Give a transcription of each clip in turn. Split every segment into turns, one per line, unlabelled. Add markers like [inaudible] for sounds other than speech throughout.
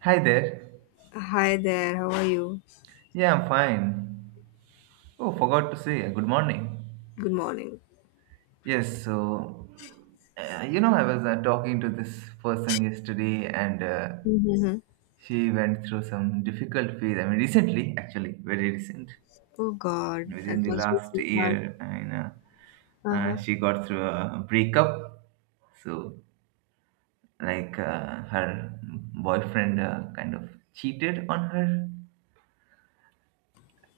Hi there.
Hi there, how are you?
Yeah, I'm fine. Oh, forgot to say good morning.
Good morning.
Yes, so I was talking to this person yesterday, and
Mm-hmm.
she went through some difficult phase. I mean, recently, actually, very recent,
Oh God,
within
that
the
must be
last
so hard.
year. And
Uh-huh.
she got through a breakup. So, like, her boyfriend kind of cheated on her.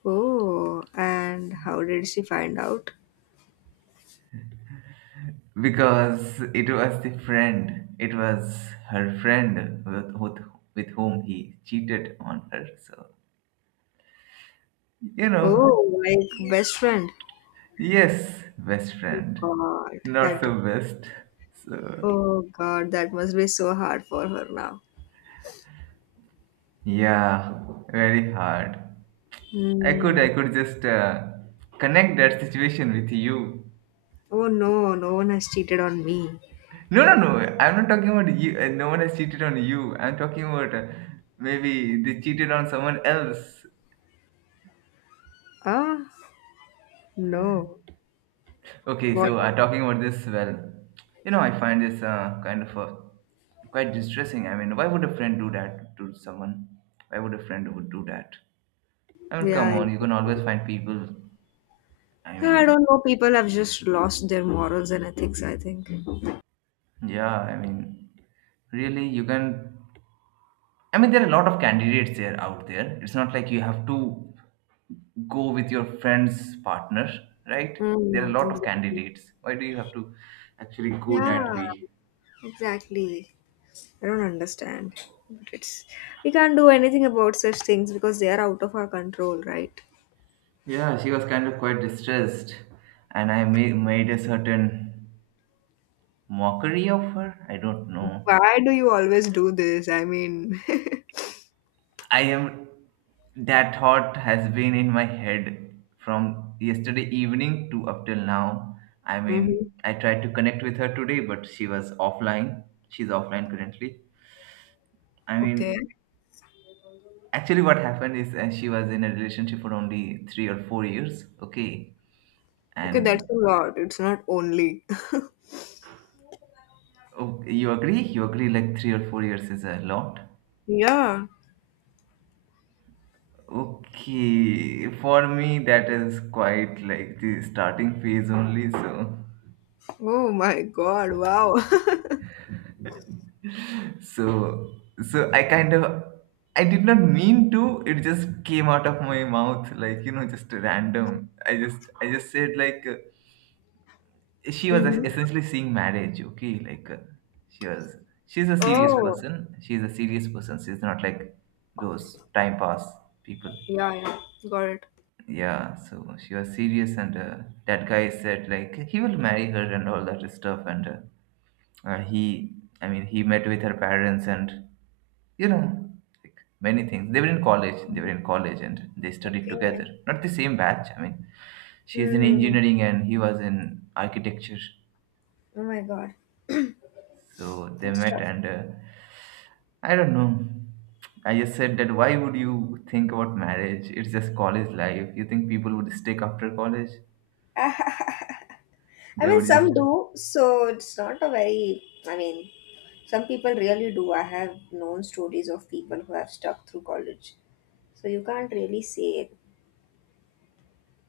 Oh, and how did she find out?
Because it was the friend, it was her friend with whom he cheated on her. So, you know,
Oh, like best friend.
yes, best
Oh
friend,
God,
not
that.
so best. So,
Oh God, that must be so hard for her now.
yeah, very hard. I could,
Hmm.
I could just connect that situation with you.
Oh no, no one has cheated on me.
No, no, no. I'm not talking about you. No one has cheated on you. I'm talking about maybe they cheated on someone else.
Ah, no.
Okay,
What?
so talking about this, well, I find this kind of quite distressing. I mean, why would a friend do that to someone? Why would a friend would do that? I mean,
Yeah,
come on, you
I-
can always find people. I
yeah. I
mean,
don't know. People have just lost their morals and ethics, I think.
yeah, I mean, really, you can. I mean, there are a lot of candidates there out there. It's not like you have to go with your friend's partner, right? There are a
Mm,
lot of
exactly.
candidates. Why do you have to actually go
Yeah.
that way?
Exactly. I don't understand. But it's we can't do anything about such things because they are out of our control, right?
Yeah, she was kind of quite distressed, and I made a certain mockery of her. I don't know.
Why do you always do this? I mean, [laughs]
I am. That thought has been in my head from yesterday evening to up till now. I
hmm
mean, I tried to connect with her today, but she was offline. She's offline currently. I
okay.
mean, actually, what happened is she was in a relationship for only 3 or 4 years. Okay.
Okay, that's
And
a lot. It's not only. [laughs]
oh, you agree? You agree, like 3 or 4 years is a lot?
Yeah.
Okay, for me that is quite like the starting phase only.
Oh my God. Wow. [laughs]
So, so, I did not mean to. It just came out of my mouth, like just random. I just said like she was
Hmm.
essentially seeing marriage. Okay, like she was, she's a serious
Oh.
person. She's a serious person. She's not like those time pass people.
Yeah, I know. Got it.
Yeah, so she was serious, and that guy said like he will marry her and all that stuff, and he I mean he met with her parents, and you know like many things. They were in college and they studied
Okay.
together, not the same batch. I mean, she is in
Hmm.
engineering and he was in architecture.
Oh my God.
So they
That's
met,
tough.
and I don't know. I just said that, why would you think about marriage? It's just college life. You think people would stick after college?
[laughs] I
They
mean,
would
some
just
do, so it's not a very, I mean, some people really do. I have known stories of people who have stuck through college. So you can't really say it.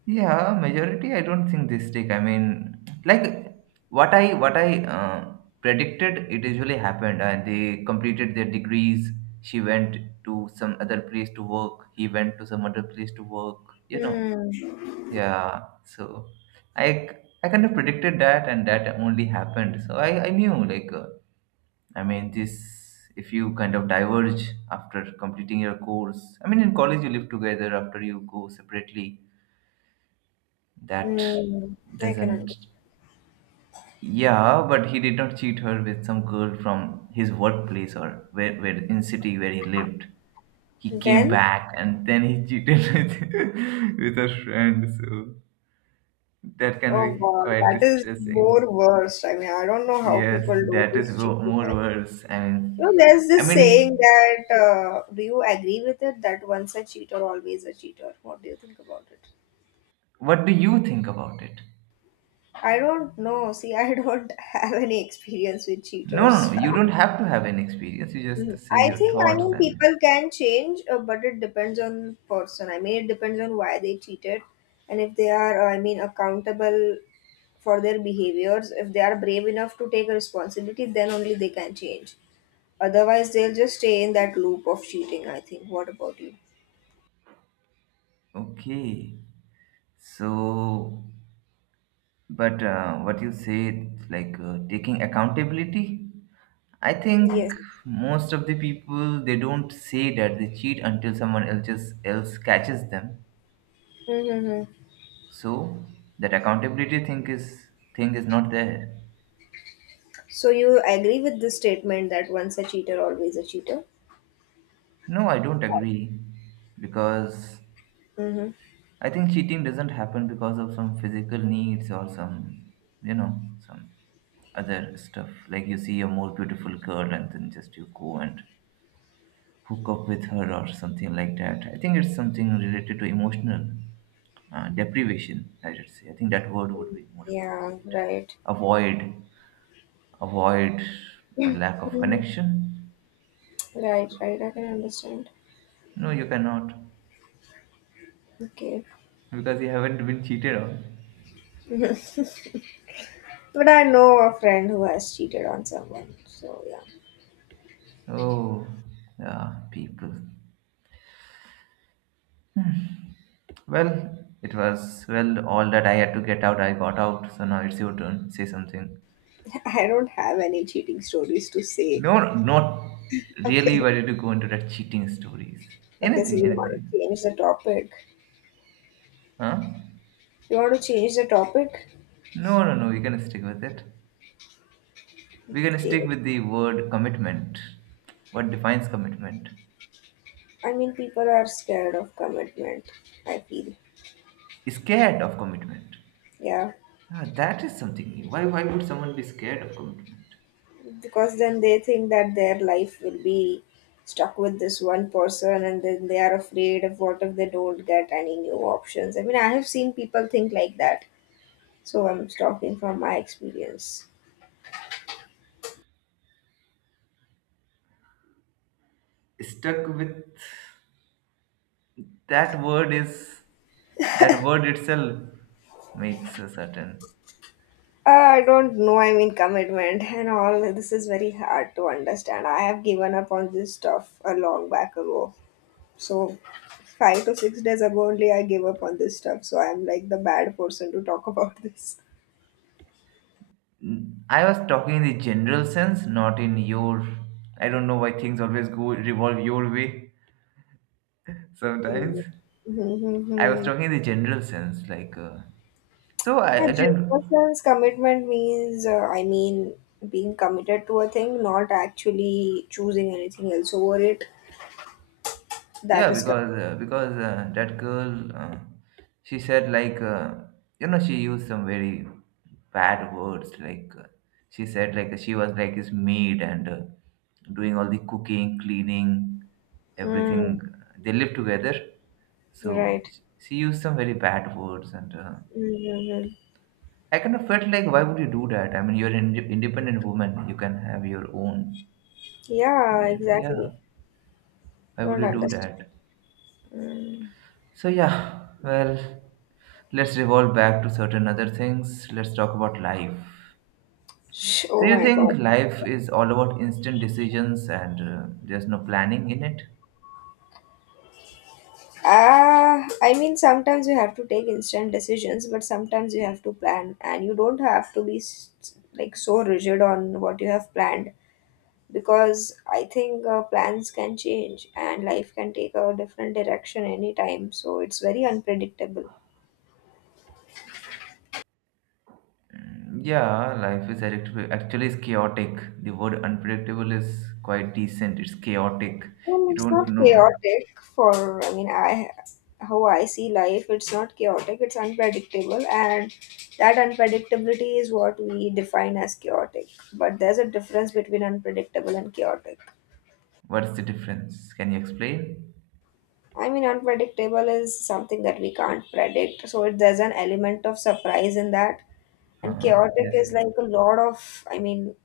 Yeah, majority. I don't think this stick. I mean, like what I predicted, it usually happened, and they completed their degrees. She went to some other place to work. He went to some other place to work. You know.
Hmm.
Yeah. So, I I kind of predicted that, and that only happened. So I knew like I mean this. If you kind of diverge after completing your course, I mean in college you live together. After you go separately, that
Hmm. I can
doesn't.
understand.
Yeah, but he did not cheat her with some girl from his workplace or where, in city where he lived. He came
Then,
back and then he cheated [laughs] with with a friend. So that can
oh
be
God,
quite
that is
distressing.
more worse. I mean, I don't know how
Yes,
people do
that is
this cheating.
more worse. I
You know,
mean,
there's
I
this saying
mean,
that, do you agree with it? That once a cheater, always a cheater. What do you think about it?
what do you think about it?
I don't know. See, I don't [laughs] have any experience with
No, no, no.
cheaters.
You don't have to have any experience. You
Mhm.
just say
I
your
think, I
thoughts
mean,
and
people can change, but it depends on person. I mean, it depends on why they cheated, and if they are, I mean, accountable for their behaviors. If they are brave enough to take responsibility, then only they can change. Otherwise, they'll just stay in that loop of cheating, I think. What about you?
okay. So. But what you say, like taking accountability, I think
Yes.
most of the people they don't say that they cheat until someone else just else catches them.
Mm-hmm.
So that accountability thing is not there.
So you agree with this statement that once a cheater, always a cheater?
No, I don't agree because
Mm-hmm.
I think cheating doesn't happen because of some physical needs or you know some other stuff. Like you see a more beautiful girl and then just you go and hook up with her or something like that. I think it's something related to emotional deprivation. I should say. I think that word would be more
Yeah,
appropriate.
right.
Avoid, avoid, a lack of
Mhm.
connection.
Right, right. I can understand.
No, you cannot
Okay.
because you haven't been cheated on.
[laughs] But I know a friend who has cheated on someone. So, yeah.
Oh, yeah, people. Well, it was well all that I had to get out. I got out. So now it's your turn. Say something.
[laughs] I don't have any cheating stories to say.
No, not really.
Okay.
Why did you go into that cheating stories?
Okay, so
Anything,
you want
anything.
to change the topic?
Huh?
You want to change the topic?
No, no, no, we can stick with it. We can
Okay.
stick with the word commitment. What defines commitment?
I mean, people are scared of commitment, I feel.
Scared of commitment.
Yeah.
Ah, that is something new. Why would someone be scared of commitment?
Because then they think that their life will be stuck with this one person, and then they are afraid of what if they don't get any new options. I mean, I have seen people think like that, so I'm talking from my experience.
Stuck with, that word is, that word itself makes a certain.
I don't know. I mean, commitment and all this is very hard to understand. I have given up on this stuff a long back ago, so 5 to 6 days ago only I gave up on this stuff, so I'm like the bad person to talk [laughs] about this.
I was talking in the general sense, not in your. I don't know why things always go revolve your way sometimes. I was
Mhm.
talking in the general sense, like. So
A
I don't.
generous commitment means, I mean, being committed to a thing, not actually choosing anything else over it. That
Yeah,
is
because that girl, she said like she used some very bad words. Like she said like she was like his maid and doing all the cooking, cleaning, everything.
commitment.
They live together,
Mm,
so
right.
she used some very bad words, and
Mm-hmm.
I kind of felt like why would you do that? I mean, you're an independent woman. You can have your own. I
Yeah,
mean,
exactly.
yeah, why would
Don't
you do
understand.
that?
Mm.
So yeah, well, let's revolve back to certain other things. Let's talk about life.
Sh-
So
Oh
you
my
think
God.
life is all about instant decisions and there's no planning in it?
Ah, I mean, sometimes you have to take instant decisions, but sometimes you have to plan, and you don't have to be s- like so rigid on what you have planned. Because I think plans can change and life can take a different direction anytime. So it's very unpredictable.
Mm, yeah, life is actually is chaotic. The word unpredictable is quite decent. It's chaotic. You
It's
don't
not
know
chaotic for, I mean, I how I see life, it's not chaotic, it's unpredictable, and that unpredictability is what we define as chaotic. But there's a difference between unpredictable and chaotic.
what's the difference. Can you explain?
I mean, unpredictable is something that we can't predict, so there's an element of surprise in that. And
Uh-huh.
chaotic
Yes.
is like a lot of, I mean,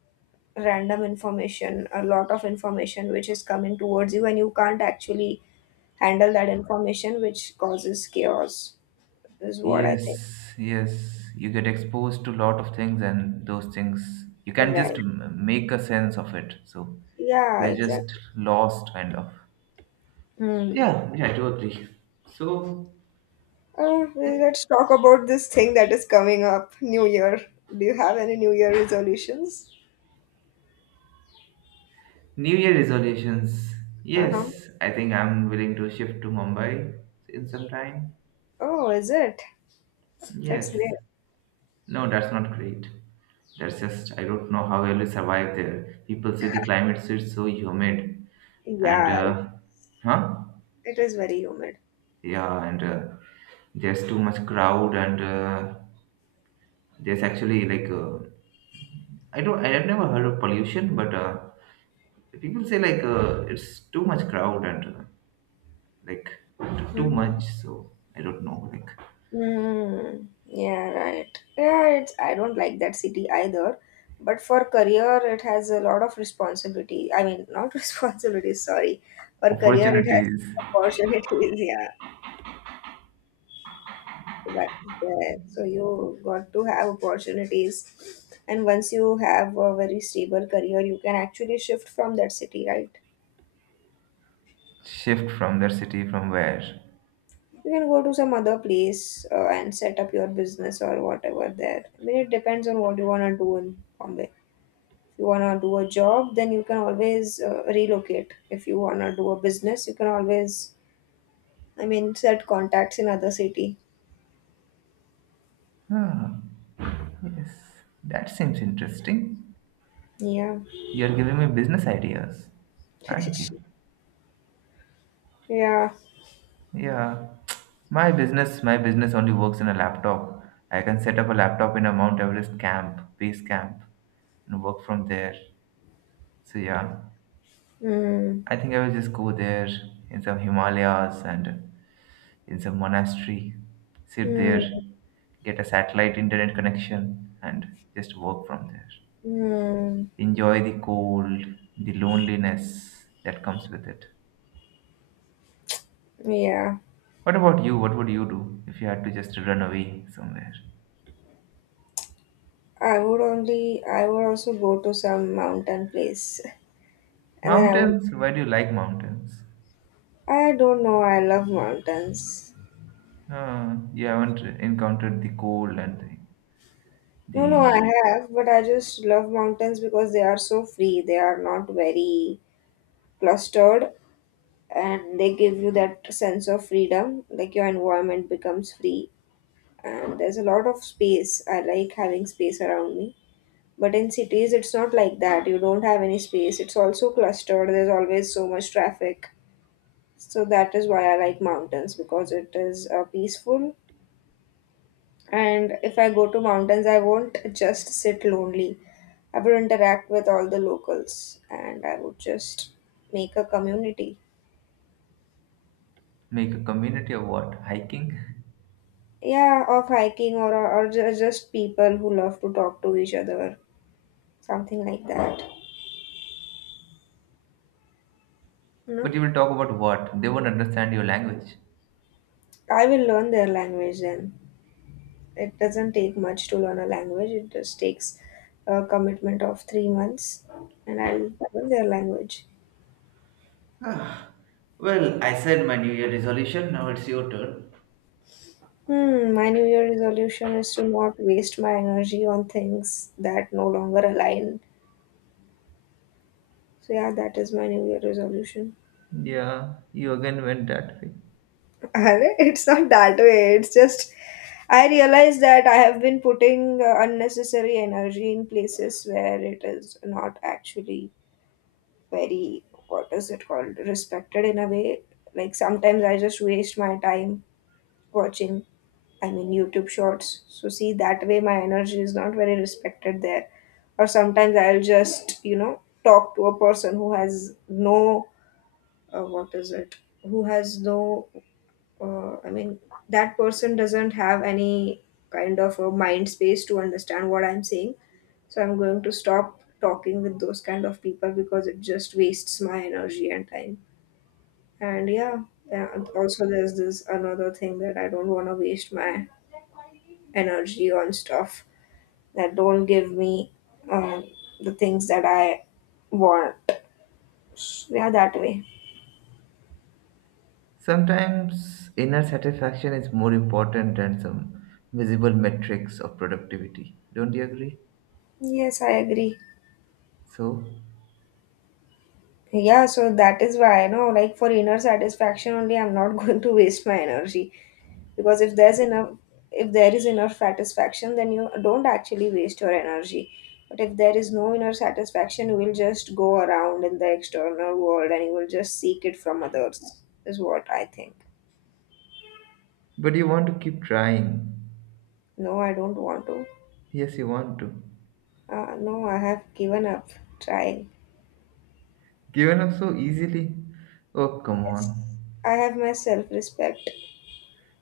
random information, a lot of information which is coming towards you, and you can't actually handle that information, which causes chaos, is what I think.
Yes, yes. You get exposed to a lot of things, and those things you can just
Right.
make a sense of it. So
Yeah,
you're just
exactly.
lost, kind of.
Hmm.
Yeah, yeah, totally. So
Well,
eh,
let's talk about this thing that is coming up, New Year. Do you have any New Year resolutions?
New Year resolutions.
Uh huh.
Yes, I think I'm willing to shift to Mumbai in some time.
Oh, is it? That's
Yes.
great.
No, that's not great. That's just I don't know how I will survive there. People say the climate is so humid, and
Yeah,
huh?
it is very humid.
Yeah, and there's too much crowd, and there's actually like I have never heard of pollution, but people say like it's too much crowd and like too
Hmm.
much. So I don't know like
Mm, yeah, right. Yeah, it's I don't like that city either. But for career, it has a lot of responsibility. I mean, not [laughs] responsibilities, sorry. For career, it has
opportunities
opportunities. [laughs] Yeah, that is there. So you got to have opportunities. And once you have a very stable career, you can actually shift from that city, right?
shift from their city from where.
You can go to some other place and set up your business or whatever there. I mean, it depends on what you want to do in Bombay. If you wanna do a job, then you can always relocate. If you wanna do a business, you can always, I mean, set contacts in other city.
Ah, yes, that seems interesting.
Yeah.
You're giving me business ideas, aren't you?
[laughs] Yeah.
Yeah, my business only works in a laptop. I can set up a laptop in a Mount Everest camp, base camp, and work from there. So yeah,
Mm.
I think I will just go there in some Himalayas and in some monastery, sit there,
Mm.
get a satellite internet connection, and just work from there.
Mm.
Enjoy the cold, the loneliness that comes with it.
Yeah.
What about you? What would you do if you had to just run away somewhere?
I would also go to some mountain place. [laughs] And then I would
Mountains? Why do you like mountains?
I don't know, I love mountains.
You haven't encountered the cold and the,
No, no,
the
I have, but I just love mountains because they are so free. They are not very clustered, and they give you that sense of freedom, like your environment becomes free, and there's a lot of space. I like having space around me, but in cities it's not like that. You don't have any space, it's also clustered, there's always so much traffic. So that is why I like mountains, because it is peaceful. And if I go to mountains, I won't just sit lonely, I would interact with all the locals, and I would just make a community.
Make a community of what? Hiking?
Yeah, of hiking, or ju- just people who love to talk to each other, something like that. You
[laughs]
know,
But you will talk about what? They won't understand your language.
I will learn their language then. It doesn't take much to learn a language, it just takes a commitment of 3 months, and I'll learn their language.
Ah, well, I said my New Year resolution, now it's your turn.
Hmm, my New Year resolution is to not waste my energy on things that no longer align. So, yeah, that is my New Year resolution.
Yeah, you again went that way.
[laughs] Arre, it's not that way, it's just I realize that I have been putting unnecessary energy in places where it is not actually very, what is it called, respected in a way. Like sometimes I just waste my time watching, I mean, YouTube shorts. So, see, that way my energy is not very respected there. Or sometimes I'll just, you know, talk to a person who has no, what is it, who has no I mean, that person doesn't have any kind of a mind space to understand what I'm saying. So I'm going to stop talking with those kind of people because it just wastes my energy and time. And yeah, yeah, and also there's this another thing that I don't want to waste my energy on stuff that don't give me um, the things that I want. Yeah, that way.
Sometimes inner satisfaction is more important than some visible metrics of productivity. Don't you agree?
Yes, I agree.
So,
Yeah, so that is why, you know, like for inner satisfaction only, I'm not [laughs] going to waste my energy. Because if there's enough, if there is enough satisfaction, then you don't actually waste your energy. But if there is no inner satisfaction, you will just go around in the external world and you will just seek it from others, is what I think.
but you want to keep trying.
No, I don't want to.
Yes, you want to.
No, I have given up trying.
Given up so easily? Oh, come
Yes,
on.
I have my self-respect.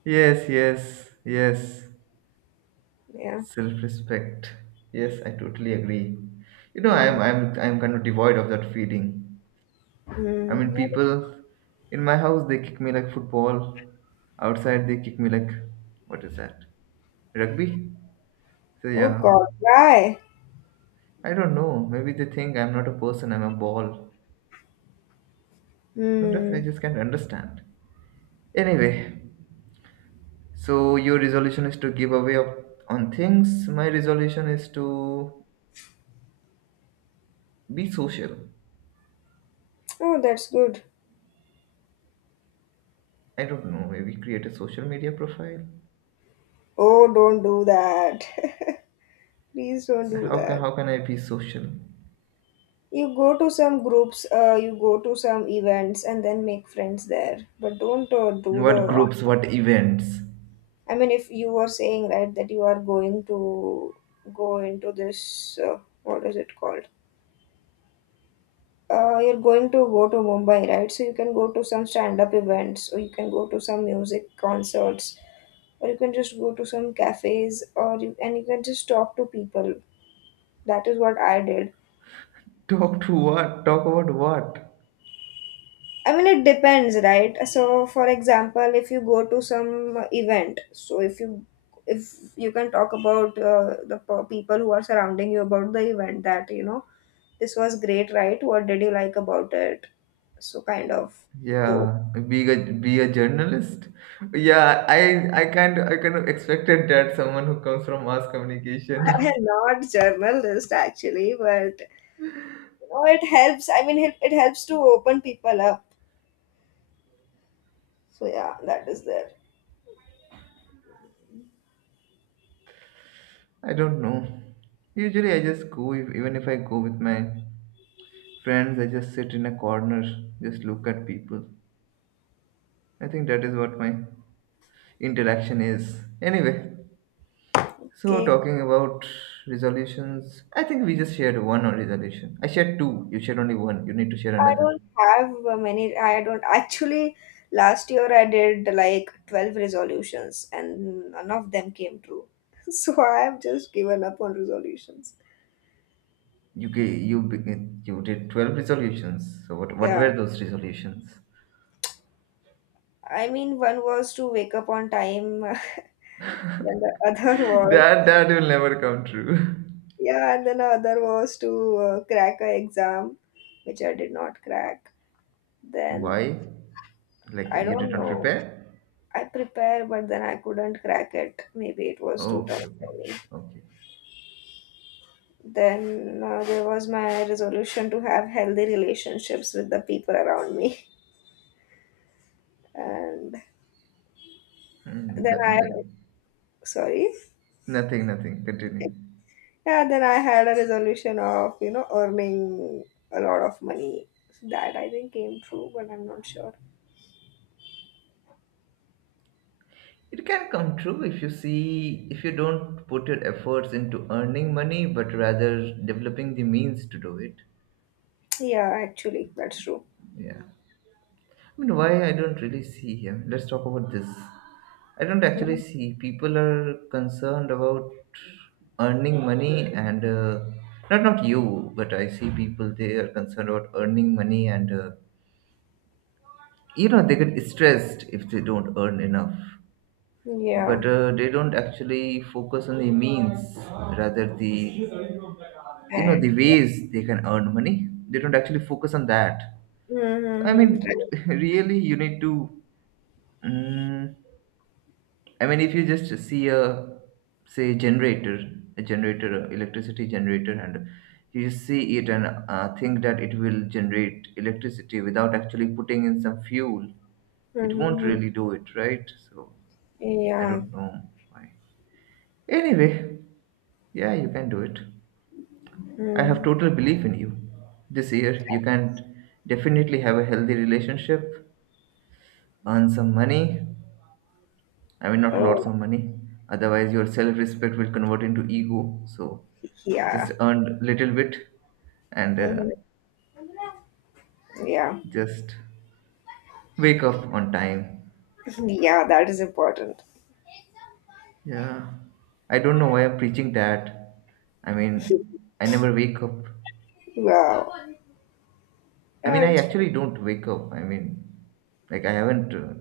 Yes, yes, yes.
Yeah.
Self-respect. Yes, I totally agree. You know,
Mm,
I'm kind of devoid of that feeling. I
mm,
mean,
yeah.
people in my house they kick me like football. Outside they kick me like what is that? Rugby? So
Oh
yeah.
God, why?
I don't know. Maybe they think I'm not a person, I'm a ball. Sometimes I
Hmm.
just can't understand. Anyway, so your resolution is to give away of, on things. My resolution is to be social.
Oh, that's good.
I don't know. Maybe create a social media profile.
Oh, don't do that. [laughs] Please don't do
How can
that.
how can I be social?
You go to some groups, you go to some events, and then make friends there. But don't do
What
the.
groups? What events?
I mean, if you were saying right that you are going to go into this, what is it called? You're going to go to Mumbai, right? So you can go to some stand-up events, or you can go to some music concerts, or you can just go to some cafes, or you, and you can just talk to people. That is what I did.
[laughs] Talk to what? Talk about what?
I mean, it depends, right? So, for example, if you go to some event, so if you can talk about the p- people who are surrounding you about the event, that you know this was great, right? What did you like about it? So, kind of those.
Yeah, be a journalist. Yeah, I can't. I kind of expected that someone who comes from mass
[laughs] I
communication.
am not journalist actually, but you know, it helps. I mean, it helps to open people up. So yeah, that is there.
[laughs] I don't know. Usually I just go if, even if I go with my friends, I just sit in a corner, just look at people. I think that is what my interaction is, anyway. So
Okay.
talking about resolutions, I think we just shared one on resolution. I shared two, you shared only one, you need to share
I
another.
don't have many. I don't actually. Last year I did like 12 resolutions and none of them came true. [laughs] So I have just given up on resolutions.
You begin. You did 12 resolutions, so what
Yeah.
were those resolutions?
I mean, one was to wake up on time, [laughs] then the other
[laughs]
was,
That will never come true.
yeah, and then the other was to crack a exam, which I did not crack.
[laughs]
Then
Why? Like
I
you did
don't
not
know.
prepare?
I prepare, but then I couldn't crack it. Maybe it was
Oh,
too tough
okay, okay.
for me.
Okay.
Then there was my resolution to have healthy relationships with the people around me. [laughs] And
Hmm,
then
that,
I,
that-
sorry,
nothing, continue.
yeah, then I had a resolution of, you know, earning a lot of money. So that I think came true, but I'm not sure.
It can come true if you see, if you don't put your efforts into earning money, but rather developing the means to do it.
Yeah, actually, that's true.
Yeah. I mean, why I don't really see here? Let's talk about this. I don't actually
Mhm.
see people are concerned about earning money and not you, but I see people they are concerned about earning money and you know they get stressed if they don't earn enough,
Yeah,
but they don't actually focus on the means, rather the, you know, the
and
ways they can earn money. They don't actually focus on that. I mean,
mm-hmm,
[laughs] really, you need to, mm I mean, if you just see a, say, generator, a generator a electricity generator and you see it and think that it will generate electricity without actually putting in some fuel, it
mm-hmm,
won't
mm-hmm,
really do it, right? So I
yeah,
don't know why. Anyway, yeah, you can do it. I have
mm.
total belief in you. This year, you can definitely have a healthy relationship, earn some money. I mean, not
Oh,
lots of money. Otherwise, your self respect will convert into ego. So, just
yeah,
earn little bit and
mm-hmm, yeah,
just wake up on time.
[laughs] yeah. That is important.
Yeah. I don't know why I'm preaching that. I mean, I never wake up.
Wow,
I
yeah,
mean, I
it's
actually don't wake up. I mean, like I haven't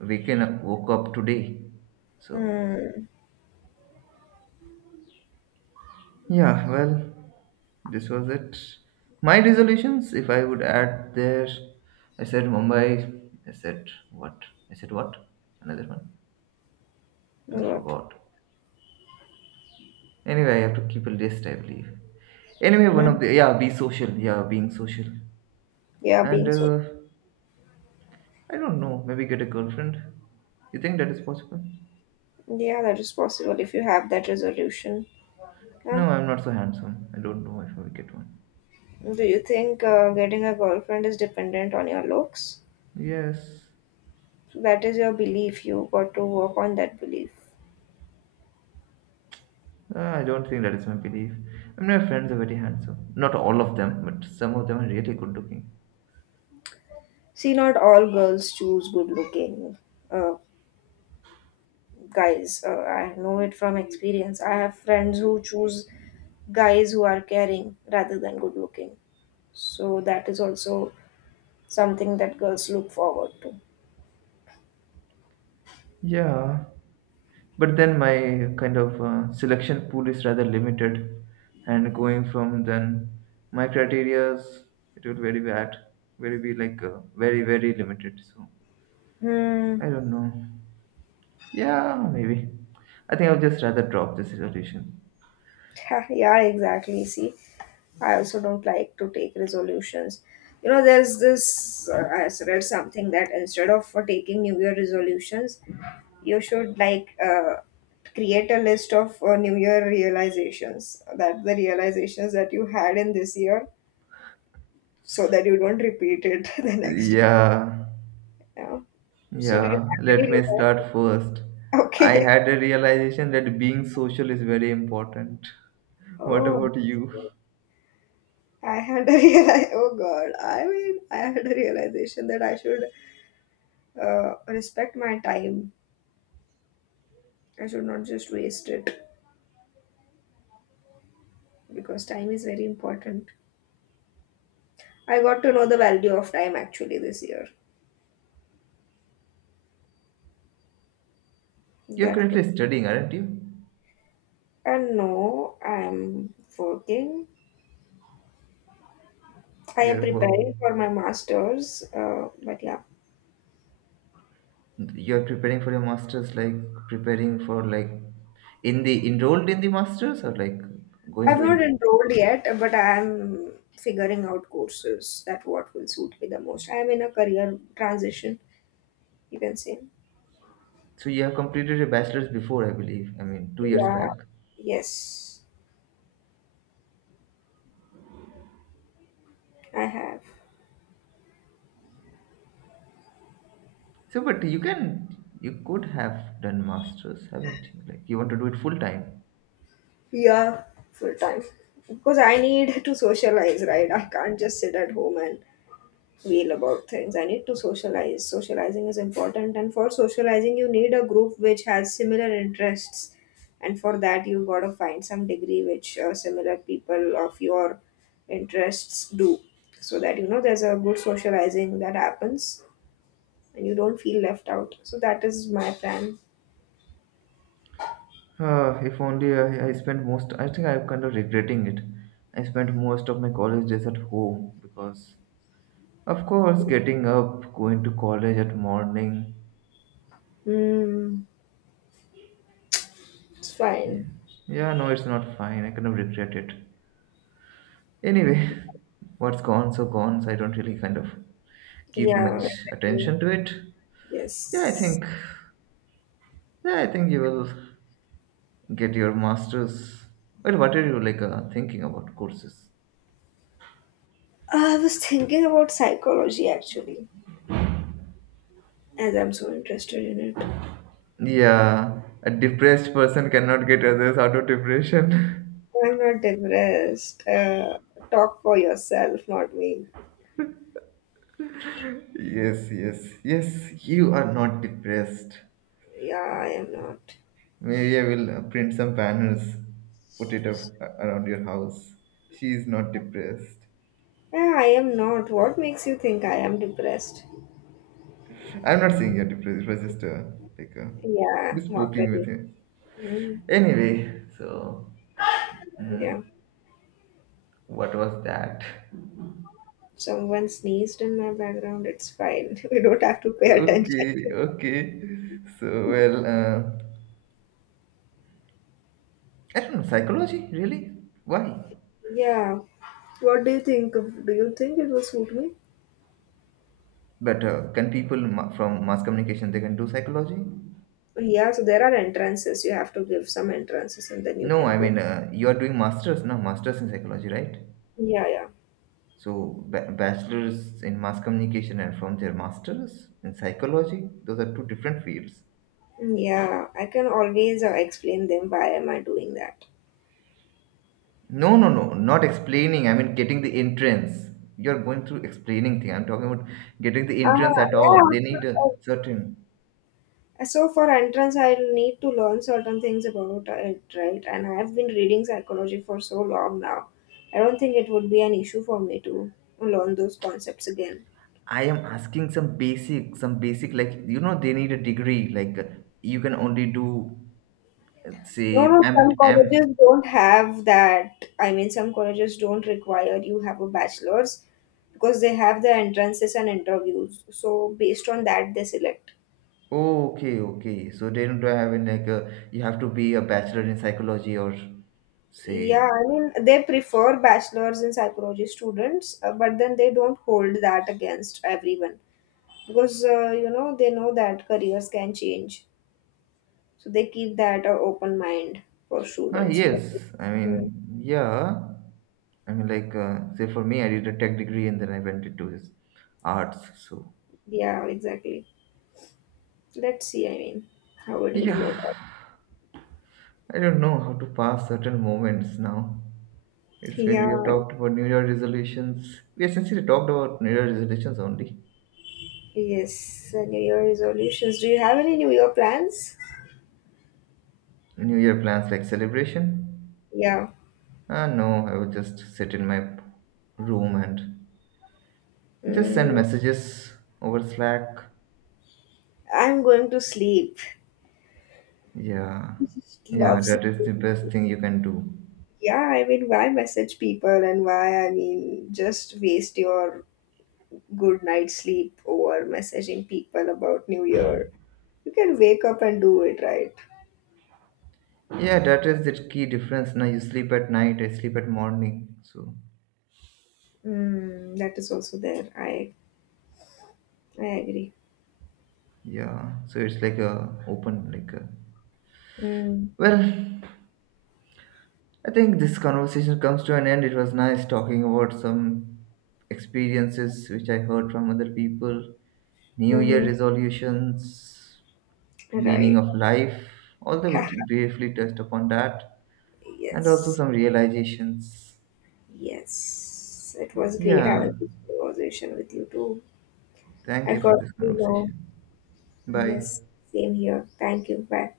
woke up today. So
mm,
yeah, well, this was it. My resolutions, if I would add there, I said Mumbai, I said what? I said what? Another one. I
God.
forgot. Anyway, I have to keep a list, I believe. Anyway, one
Mm,
of the, yeah, be social. Yeah, being social.
yeah,
And
being so.
I don't know, maybe get a girlfriend. You think that is possible?
Yeah, that is possible if you have that resolution. Yeah.
No, I'm not so handsome. I don't know if I will get one.
Do you think getting a girlfriend is dependent on your looks?
Yes.
That is your belief. You got to work on that belief.
I don't think that is my belief. I mean, my friends are very handsome. Not all of them, but some of them are really good looking.
See, not all girls choose good looking uh, guys. I know it from experience. I have friends who choose guys who are caring rather than good looking. So that is also something that girls look forward to.
Yeah, but then my kind of selection pool is rather limited, and going from then my criterias, it would very bad, very be like very limited. So
Hmm.
I don't know. Yeah, maybe. I think I'll just rather drop this resolution.
[laughs] Yeah, exactly. See, I also don't like to take resolutions. You know, there's read something that instead of for taking New Year resolutions, you should like create a list of New Year realizations, that the realizations that you had in this year so that you don't repeat it [laughs] the next year.
Yeah.
Yeah. So, do you
Yeah,
have any
let me start
realizations?
first. I
Okay. [laughs]
had a realization that being social is very important. [laughs] What
Oh,
about you?
I had a [laughs] real. Oh God, I mean, I had a realization that I should respect my time. I should not just waste it because time is very important. I got to know the value of time actually this year.
You're
That was-
currently studying, aren't you?
and no, I'm working. I am
You're work.
preparing for my masters. But yeah,
You're preparing for your masters, like preparing for like in the enrolled in the masters or like going
I've
to
not
enroll.
enrolled yet, but I am figuring out courses that what will suit me the most. I am in a career transition, you can say.
So you have completed your bachelor's before, I believe. I mean, 2 years
Yeah,
back.
yes, I have.
So, but you can, you could have done masters, haven't you? Like you want to do it full time.
Yeah, full time. Because I need to socialize, right? I can't just sit at home and wail about things. I need to socialize. Socializing is important, and for socializing, you need a group which has similar interests. And for that, you've got to find some degree which similar people of your interests do, so that you know there's a good socializing that happens and you don't feel left out. So that is my plan.
If only I spent most, I think I'm kind of regretting it. I spent most of my college days at home because, of course, getting up, going to college at morning.
Hmm, it's
Yeah.
fine.
Yeah, no, it's not fine. I kind of regret it. Anyway, [laughs] what's gone, so I don't really kind of keep
Yeah,
much
exactly.
attention to it. Yeah, I
Yes.
think, yeah, I think you will get your master's. Well, what are you like thinking about courses?
I was thinking about psychology actually, as I'm so interested in it.
Yeah, a depressed person cannot get others out of depression. [laughs]
I'm not depressed. Talk for yourself, not me.
Yes, yes, yes, you are not depressed.
Yeah, I am not.
Maybe I will print some banners, put it around your house. She is not depressed.
Yeah, I am not. What makes you think I am depressed?
I'm not saying you're depressed, it was just a, like a,
Yeah,
just poking
mockery.
with him.
Mm,
Anyway, so,
yeah.
mhm, what was that?
Someone sneezed in my background. It's fine. [laughs] We don't have to pay attention to.
Okay, okay. So, well, I don't know, psychology? Really? Why?
Yeah. What do you think? Of- Do you think it will suit me?
But can people from mass communication they can do psychology?
Yeah, so there are entrances. You have to give some entrances and then you
No,
can
I
go.
mean you are doing masters, no masters in psychology, right?
Yeah, yeah.
So bachelors in mass communication and from their masters in psychology, those are two different fields.
Yeah, I can always explain them why am I doing that.
No, no, no, not explaining. I mean getting the entrance. You're going through explaining thing. I'm talking about getting the entrance
Ah,
at all.
yeah.
They need a
So,
certain.
so for entrance, I'll need to learn certain things about it, right? And I have been reading psychology for so long now. I don't think it would be an issue for me to learn those concepts again.
I am asking some basic like you know they need a degree. Like you can only do.
No,
See,
no, some colleges don't have that. I mean, some colleges don't require you have a bachelor's because they have the entrances and interviews. So based on that, they select.
oh, okay, okay. So they don't have in like a, you have to be a bachelor in psychology or
Yeah,
say,
I mean, they prefer bachelor's in psychology students, but then they don't hold that against everyone because, you know, they know that careers can change. So they keep that open mind for
ah,
students. But
yes. I
mm.
mean, yeah. I mean, like, say for me, I did a tech degree and then I went into this arts. So,
Yeah, exactly. Let's see, I mean, how it will work out.
yeah, I don't know how to pass certain moments now. It's when we have
Yeah,
talked about New Year resolutions. We essentially talked about New Year resolutions only.
yes, New Year resolutions. Do you have any New Year plans?
New Year plans like celebration,
Yeah.
uh, no, I would just sit in my room and just send
Mm,
messages over Slack.
I'm going to sleep.
Yeah,
[laughs]
yeah,
Love,
that is the best thing you can do.
yeah, I mean, why message people and why, I mean, just waste your good night's sleep over messaging people about New Year? You can wake up and do it, right?
Yeah, that is the key difference. Now you sleep at night, I sleep at morning. So
Mm, that is also there. I agree.
yeah, so it's like a open like a.
Mm,
Well, I think this conversation comes to an end. It was nice talking about some experiences which I heard from other people, New Year
mm-hmm.
resolutions, meaning
Right.
of life, although
[laughs]
briefly touched upon that, and also
Yes,
some realizations.
yes, it was great
Yeah,
having this conversation with you too.
thank
I
you
got
for this
to know.
conversation. Bye.
Yes, same here, thank you, bye.